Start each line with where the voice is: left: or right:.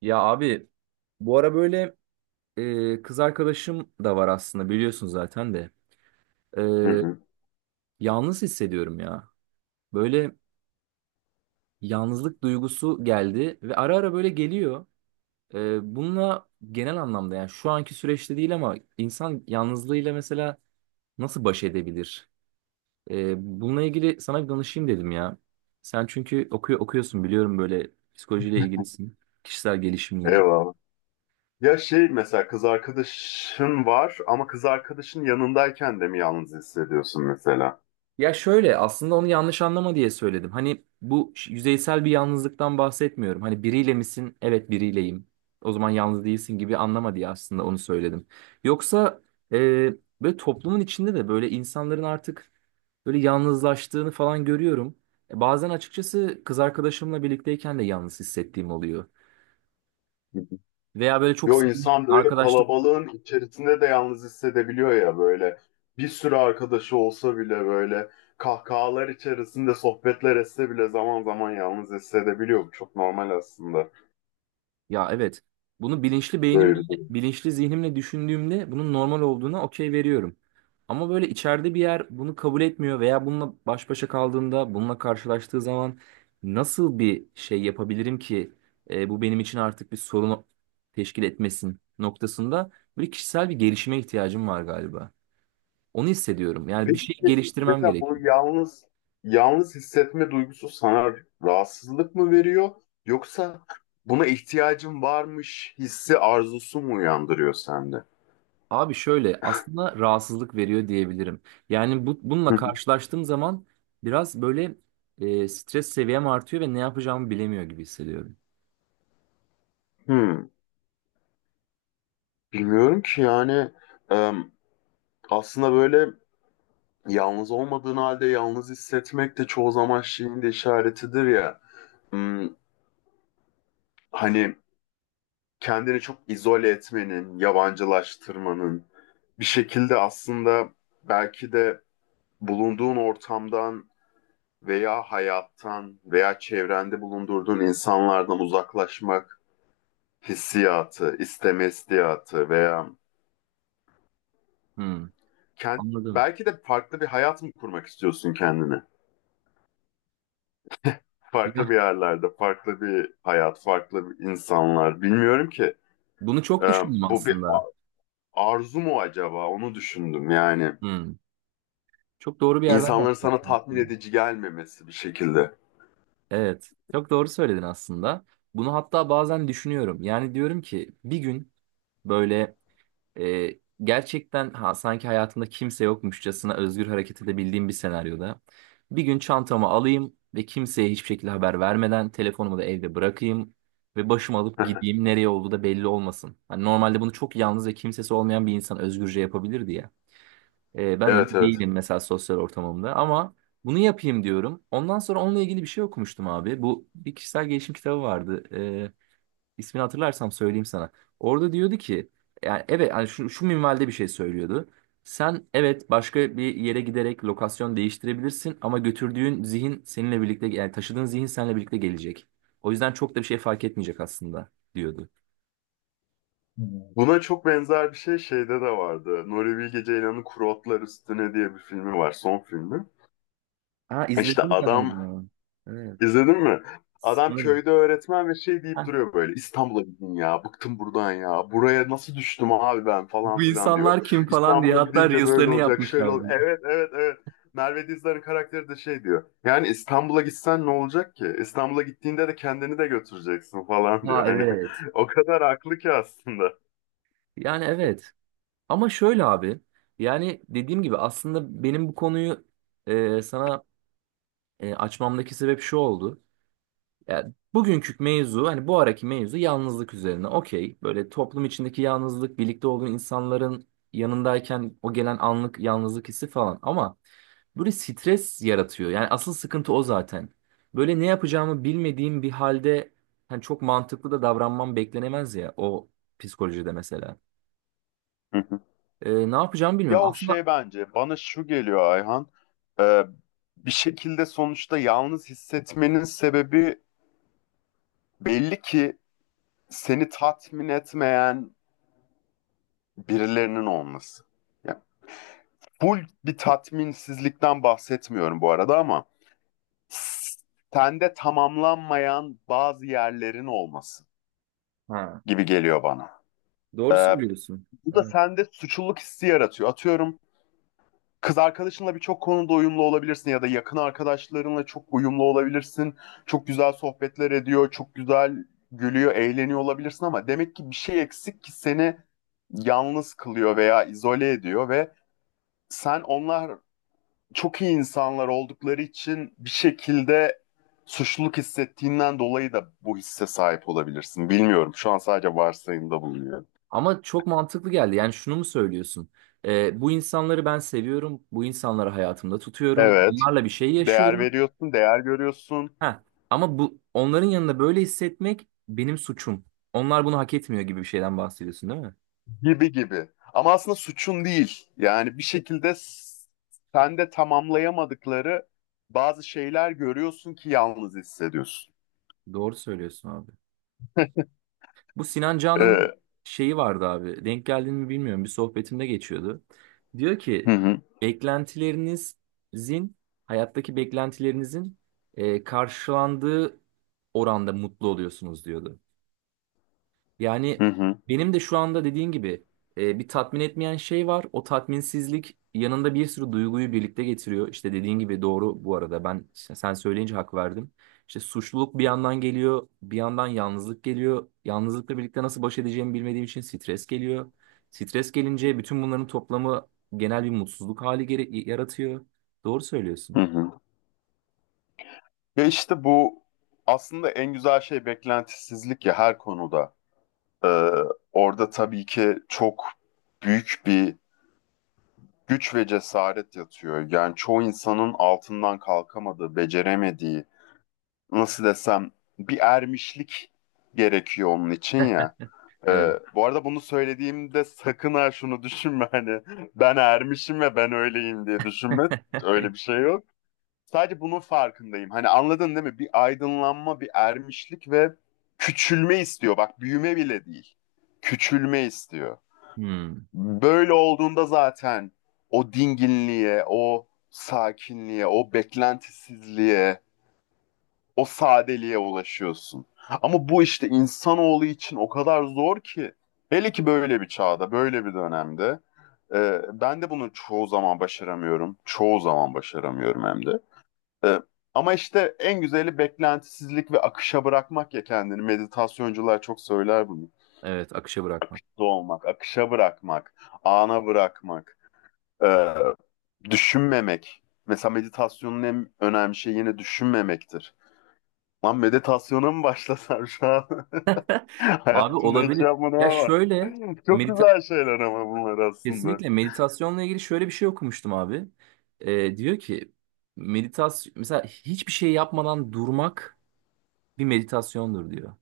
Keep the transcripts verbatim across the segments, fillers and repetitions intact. right: Ya abi, bu ara böyle e, kız arkadaşım da var aslında, biliyorsun zaten de. E,
left: Hı hı.
right: Yalnız hissediyorum ya. Böyle yalnızlık duygusu geldi ve ara ara böyle geliyor. E, bununla genel anlamda, yani şu anki süreçte değil ama insan yalnızlığıyla mesela nasıl baş edebilir? E, Bununla ilgili sana bir danışayım dedim ya. Sen çünkü okuyor, okuyorsun, biliyorum, böyle psikolojiyle ilgilisin. Kişisel gelişimle.
left: Eyvallah. Ya şey mesela kız arkadaşın var ama kız arkadaşın yanındayken de mi yalnız hissediyorsun mesela?
right: Ya şöyle, aslında onu yanlış anlama diye söyledim. Hani bu ş- yüzeysel bir yalnızlıktan bahsetmiyorum. Hani biriyle misin? Evet, biriyleyim. O zaman yalnız değilsin gibi anlama diye aslında onu söyledim. Yoksa e, böyle toplumun içinde de böyle insanların artık böyle yalnızlaştığını falan görüyorum. E, bazen açıkçası kız arkadaşımla birlikteyken de yalnız hissettiğim oluyor.
left: Hı hı.
right: Veya böyle çok
left: Yo
right: sıkı
left: insan böyle
right: arkadaşlık...
left: kalabalığın içerisinde de yalnız hissedebiliyor ya böyle. Bir sürü arkadaşı olsa bile böyle kahkahalar içerisinde sohbetler etse bile zaman zaman yalnız hissedebiliyor. Bu çok normal aslında
right: Ya evet. Bunu bilinçli beynimle,
left: böyle bir durum.
right: bilinçli zihnimle düşündüğümde bunun normal olduğuna okey veriyorum. Ama böyle içeride bir yer bunu kabul etmiyor veya bununla baş başa kaldığında, bununla karşılaştığı zaman nasıl bir şey yapabilirim ki e, bu benim için artık bir sorun teşkil etmesin noktasında böyle kişisel bir gelişime ihtiyacım var galiba. Onu hissediyorum. Yani bir
left: Peki
right: şey geliştirmem
left: mesela bu
right: gerekiyor.
left: yalnız yalnız hissetme duygusu sana rahatsızlık mı veriyor yoksa buna ihtiyacın varmış hissi arzusu mu uyandırıyor sende?
right: Abi, şöyle, aslında rahatsızlık veriyor diyebilirim. Yani bu, bununla
left: Hı hı.
right: karşılaştığım zaman biraz böyle e, stres seviyem artıyor ve ne yapacağımı bilemiyor gibi hissediyorum.
left: Hmm, bilmiyorum ki yani em, aslında böyle yalnız olmadığın halde yalnız hissetmek de çoğu zaman şeyin de işaretidir ya. Hmm, hani kendini çok izole etmenin, yabancılaştırmanın bir şekilde aslında belki de bulunduğun ortamdan veya hayattan veya çevrende bulundurduğun insanlardan uzaklaşmak hissiyatı, isteme hissiyatı veya
right: Hmm,
left: kend-
right: Anladım.
left: belki de farklı bir hayat mı kurmak istiyorsun kendine? Farklı
right: Ya,
left: bir yerlerde, farklı bir hayat, farklı bir insanlar. Bilmiyorum ki.
right: bunu çok
left: Ee,
right: düşündüm
left: bu bir
right: aslında.
left: arzu mu acaba? Onu düşündüm yani.
right: Hmm, Çok doğru bir yerden
left: İnsanların sana
right: yaklaştın
left: tatmin
right: aslında.
left: edici gelmemesi bir şekilde.
right: Evet, çok doğru söyledin aslında. Bunu hatta bazen düşünüyorum. Yani diyorum ki bir gün böyle... Ee, gerçekten ha, sanki hayatımda kimse yokmuşçasına özgür hareket edebildiğim bir senaryoda. Bir gün çantamı alayım ve kimseye hiçbir şekilde haber vermeden telefonumu da evde bırakayım ve başımı alıp gideyim, nereye olduğu da belli olmasın. Hani normalde bunu çok yalnız ve kimsesi olmayan bir insan özgürce yapabilirdi ya. Ee, ben öyle
left: Evet, evet.
right: değilim mesela sosyal ortamımda, ama bunu yapayım diyorum. Ondan sonra onunla ilgili bir şey okumuştum abi. Bu bir kişisel gelişim kitabı vardı. İsmini hatırlarsam söyleyeyim sana. Orada diyordu ki, yani evet, yani şu, şu minvalde bir şey söylüyordu. Sen evet başka bir yere giderek lokasyon değiştirebilirsin ama götürdüğün zihin seninle birlikte, yani taşıdığın zihin seninle birlikte gelecek. O yüzden çok da bir şey fark etmeyecek aslında diyordu.
left: Buna çok benzer bir şey şeyde de vardı. Nuri Bilge Ceylan'ın Kuru Otlar Üstüne diye bir filmi var. Son filmi.
right: Ha,
left: E İşte
right: izledim
left: adam
right: galiba. Evet.
left: izledin mi? Adam
right: Sanırım.
left: köyde öğretmen ve şey deyip
right: Ha,
left: duruyor böyle. İstanbul'a gidin ya. Bıktım buradan ya. Buraya nasıl düştüm abi ben falan
right: bu
left: filan diyor.
right: insanlar kim falan diye
left: İstanbul'a
right: hatta
left: gidince böyle
right: Reels'lerini
left: olacak. Şöyle ol.
right: yapmışlardı.
left: Evet, evet, evet. Merve Dizdar'ın karakteri de şey diyor. Yani İstanbul'a gitsen ne olacak ki? İstanbul'a gittiğinde de kendini de götüreceksin falan diyor.
right: Ha
left: Hani
right: evet.
left: o kadar haklı ki aslında.
right: Yani evet. Ama şöyle abi. Yani dediğim gibi aslında benim bu konuyu e, sana E, açmamdaki sebep şu oldu. Yani bugünkü mevzu, hani bu araki mevzu yalnızlık üzerine. Okey. Böyle toplum içindeki yalnızlık, birlikte olduğun insanların yanındayken o gelen anlık yalnızlık hissi falan. Ama böyle stres yaratıyor. Yani asıl sıkıntı o zaten. Böyle ne yapacağımı bilmediğim bir halde, hani çok mantıklı da davranmam beklenemez ya, o psikolojide mesela. E, ne yapacağımı
left: Ya
right: bilmiyorum.
left: o
right: Aslında
left: şey bence bana şu geliyor, Ayhan. Ee, bir şekilde sonuçta yalnız hissetmenin sebebi belli ki seni tatmin etmeyen birilerinin olması. Yani full bir tatminsizlikten bahsetmiyorum bu arada ama s- sende tamamlanmayan bazı yerlerin olması
right: ha,
left: gibi geliyor bana.
right: doğru
left: Ee,
right: söylüyorsun.
left: bu da sende suçluluk hissi yaratıyor. Atıyorum, kız arkadaşınla birçok konuda uyumlu olabilirsin ya da yakın arkadaşlarınla çok uyumlu olabilirsin. Çok güzel sohbetler ediyor, çok güzel gülüyor, eğleniyor olabilirsin ama demek ki bir şey eksik ki seni yalnız kılıyor veya izole ediyor ve sen onlar çok iyi insanlar oldukları için bir şekilde suçluluk hissettiğinden dolayı da bu hisse sahip olabilirsin. Bilmiyorum. Şu an sadece varsayımda bulunuyorum.
right: Ama çok mantıklı geldi. Yani şunu mu söylüyorsun? Ee, bu insanları ben seviyorum. Bu insanları hayatımda tutuyorum.
left: Evet,
right: Bunlarla bir şey
left: değer
right: yaşıyorum.
left: veriyorsun, değer görüyorsun.
right: Ha. Ama bu onların yanında böyle hissetmek benim suçum. Onlar bunu hak etmiyor gibi bir şeyden bahsediyorsun, değil mi?
left: Gibi gibi. Ama aslında suçun değil. Yani bir şekilde s- sen de tamamlayamadıkları bazı şeyler görüyorsun ki yalnız hissediyorsun.
right: Doğru söylüyorsun abi. Bu Sinan Canan'ın
left: Ee,
right: şeyi vardı abi. Denk geldiğini mi bilmiyorum. Bir sohbetimde geçiyordu. Diyor
left: hı
right: ki
left: hı,
right: beklentilerinizin, hayattaki beklentilerinizin e, karşılandığı oranda mutlu oluyorsunuz diyordu. Yani
left: hı hı,
right: benim de şu anda dediğin gibi e, bir tatmin etmeyen şey var. O tatminsizlik yanında bir sürü duyguyu birlikte getiriyor. İşte dediğin gibi, doğru bu arada. Ben işte sen söyleyince hak verdim. İşte suçluluk bir yandan geliyor, bir yandan yalnızlık geliyor. Yalnızlıkla birlikte nasıl baş edeceğimi bilmediğim için stres geliyor. Stres gelince bütün bunların toplamı genel bir mutsuzluk hali gere- yaratıyor. Doğru söylüyorsun.
left: hı hı. Ve işte bu aslında en güzel şey beklentisizlik ya, her konuda. Ee, orada tabii ki çok büyük bir güç ve cesaret yatıyor. Yani çoğu insanın altından kalkamadığı, beceremediği, nasıl desem bir ermişlik gerekiyor onun için ya. Ee,
right: Evet.
left: bu arada bunu söylediğimde sakın ha şunu düşünme, hani ben ermişim ve ben öyleyim diye düşünme. Öyle bir şey yok. Sadece bunun farkındayım. Hani anladın değil mi? Bir aydınlanma, bir ermişlik ve küçülme istiyor. Bak, büyüme bile değil. Küçülme istiyor.
right: Hmm,
left: Böyle olduğunda zaten o dinginliğe, o sakinliğe, o beklentisizliğe, o sadeliğe ulaşıyorsun. Ama bu işte insanoğlu için o kadar zor ki. Hele ki böyle bir çağda, böyle bir dönemde. Ee, ben de bunu çoğu zaman başaramıyorum. Çoğu zaman başaramıyorum hem de. Ee, ama işte en güzeli beklentisizlik ve akışa bırakmak ya kendini. Meditasyoncular çok söyler bunu.
right: evet, akışa bırakmak.
left: Doğmak, akışa bırakmak, ana bırakmak, ee, düşünmemek. Mesela meditasyonun en önemli şeyi yine düşünmemektir. Lan meditasyona mı başlasam şu an?
right: Abi
left: Hayatımda hiç
right: olabilir.
left: yapmadım
right: Ya
left: ama
right: şöyle...
left: çok
right: medita
left: güzel şeyler ama bunlar aslında.
right: Kesinlikle meditasyonla ilgili şöyle bir şey okumuştum abi. Ee, diyor ki meditasyon mesela hiçbir şey yapmadan durmak bir meditasyondur diyor.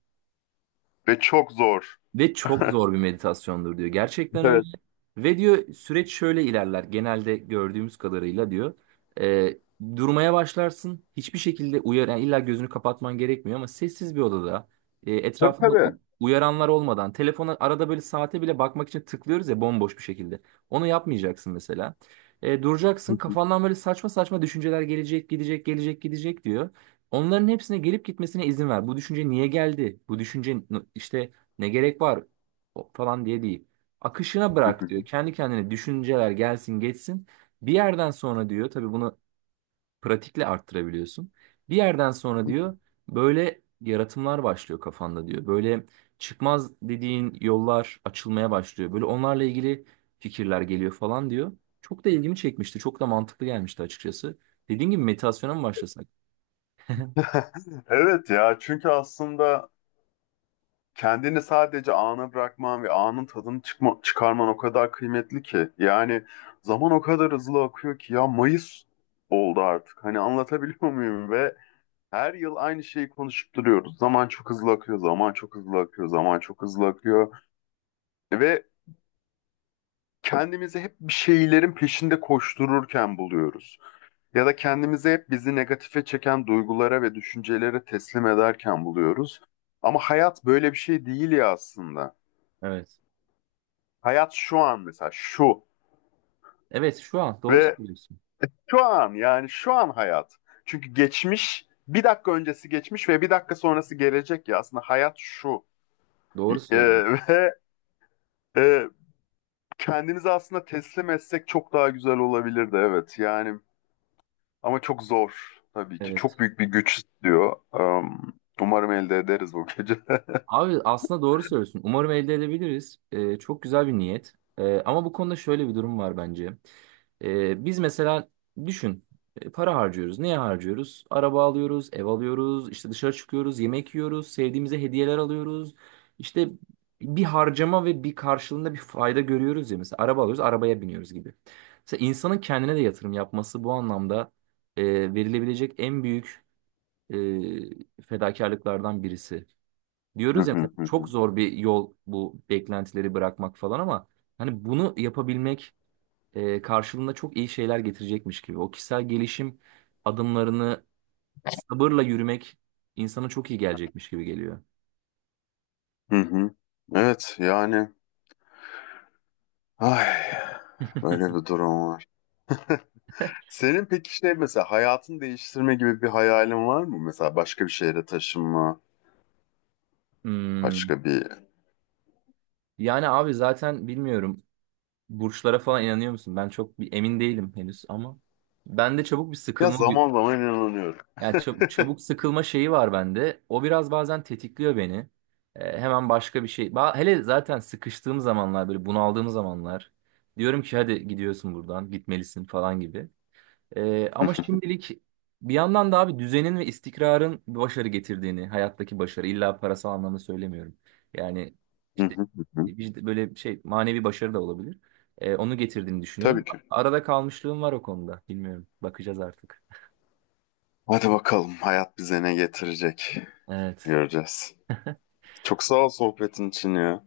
left: Ve çok zor.
right: Ve çok zor bir meditasyondur diyor. Gerçekten öyle.
left: Evet.
right: Ve diyor süreç şöyle ilerler. Genelde gördüğümüz kadarıyla diyor. Ee, Durmaya başlarsın. Hiçbir şekilde uyar, yani illa gözünü kapatman gerekmiyor ama sessiz bir odada, e,
left: Tabii,
right: etrafında
left: tabii.
right: u- uyaranlar olmadan, telefona arada böyle saate bile bakmak için tıklıyoruz ya, bomboş bir şekilde. Onu yapmayacaksın mesela. Ee, duracaksın. Kafandan böyle saçma saçma düşünceler gelecek, gidecek, gelecek, gidecek diyor. Onların hepsine gelip gitmesine izin ver. Bu düşünce niye geldi? Bu düşünce n- işte ne gerek var, O- falan diye değil. Akışına bırak diyor. Kendi kendine düşünceler gelsin geçsin. Bir yerden sonra diyor tabii bunu pratikle arttırabiliyorsun. Bir yerden sonra diyor böyle yaratımlar başlıyor kafanda diyor. Böyle çıkmaz dediğin yollar açılmaya başlıyor. Böyle onlarla ilgili fikirler geliyor falan diyor. Çok da ilgimi çekmişti. Çok da mantıklı gelmişti açıkçası. Dediğin gibi meditasyona mı başlasak?
left: Evet ya, çünkü aslında kendini sadece ana bırakman ve anın tadını çıkma, çıkarman o kadar kıymetli ki. Yani zaman o kadar hızlı akıyor ki ya, Mayıs oldu artık. Hani anlatabiliyor muyum? Ve her yıl aynı şeyi konuşup duruyoruz. Zaman çok hızlı akıyor, zaman çok hızlı akıyor, zaman çok hızlı akıyor. Ve kendimizi hep bir şeylerin peşinde koştururken buluyoruz. Ya da kendimizi hep bizi negatife çeken duygulara ve düşüncelere teslim ederken buluyoruz. Ama hayat böyle bir şey değil ya aslında.
right: Evet.
left: Hayat şu an mesela şu
right: Evet, şu an doğru
left: ve
right: söylüyorsun.
left: şu an, yani şu an hayat. Çünkü geçmiş bir dakika öncesi geçmiş ve bir dakika sonrası gelecek ya, aslında hayat şu.
right: Doğru
left: Ee,
right: söylüyorsun.
left: ve e, kendimizi aslında teslim etsek çok daha güzel olabilirdi, evet yani. Ama çok zor tabii ki. Çok
right: Evet.
left: büyük bir güç istiyor. Am, umarım elde ederiz bu gece.
right: Abi aslında doğru söylüyorsun. Umarım elde edebiliriz. Ee, çok güzel bir niyet. Ee, ama bu konuda şöyle bir durum var bence. Ee, biz mesela düşün, e, para harcıyoruz. Neye harcıyoruz? Araba alıyoruz, ev alıyoruz, işte dışarı çıkıyoruz, yemek yiyoruz, sevdiğimize hediyeler alıyoruz. İşte bir harcama ve bir karşılığında bir fayda görüyoruz ya. Mesela araba alıyoruz, arabaya biniyoruz gibi. Mesela insanın kendine de yatırım yapması bu anlamda e, verilebilecek en büyük e, fedakarlıklardan birisi.
left: Hı
right: Diyoruz ya mesela
left: hı, hı
right: çok
left: hı.
right: zor bir yol bu beklentileri bırakmak falan, ama hani bunu yapabilmek e, karşılığında çok iyi şeyler getirecekmiş gibi. O kişisel gelişim adımlarını sabırla yürümek insana çok iyi gelecekmiş gibi geliyor.
left: Hı hı. Evet yani, ay, böyle bir durum var. Senin peki şey mesela hayatını değiştirme gibi bir hayalin var mı? Mesela başka bir şehre taşınma,
right: Hmm.
left: başka bir...
right: Yani abi zaten bilmiyorum, burçlara falan inanıyor musun? Ben çok bir emin değilim henüz, ama bende çabuk bir
left: Ya
right: sıkılma
left: zaman zaman inanıyorum.
right: yani çab- çabuk sıkılma şeyi var bende. O biraz bazen tetikliyor beni. Ee, hemen başka bir şey. Ba- hele zaten sıkıştığım zamanlar, böyle bunaldığım zamanlar. Diyorum ki hadi gidiyorsun, buradan gitmelisin falan gibi. Ee, ama şimdilik bir yandan da abi düzenin ve istikrarın başarı getirdiğini, hayattaki başarı illa parasal anlamda söylemiyorum. Yani
left: Hı
right: işte
left: hı, hı hı.
right: vicd- böyle şey, manevi başarı da olabilir. Ee, onu getirdiğini
left: Tabii
right: düşünüyorum.
left: ki.
right: Arada kalmışlığım var o konuda. Bilmiyorum. Bakacağız artık.
left: Hadi bakalım hayat bize ne getirecek.
right: Evet.
left: Göreceğiz. Çok sağ ol sohbetin için ya.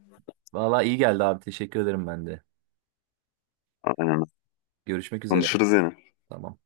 right: Valla iyi geldi abi. Teşekkür ederim ben de.
left: Aynen.
right: Görüşmek üzere.
left: Konuşuruz yine.
right: Tamam.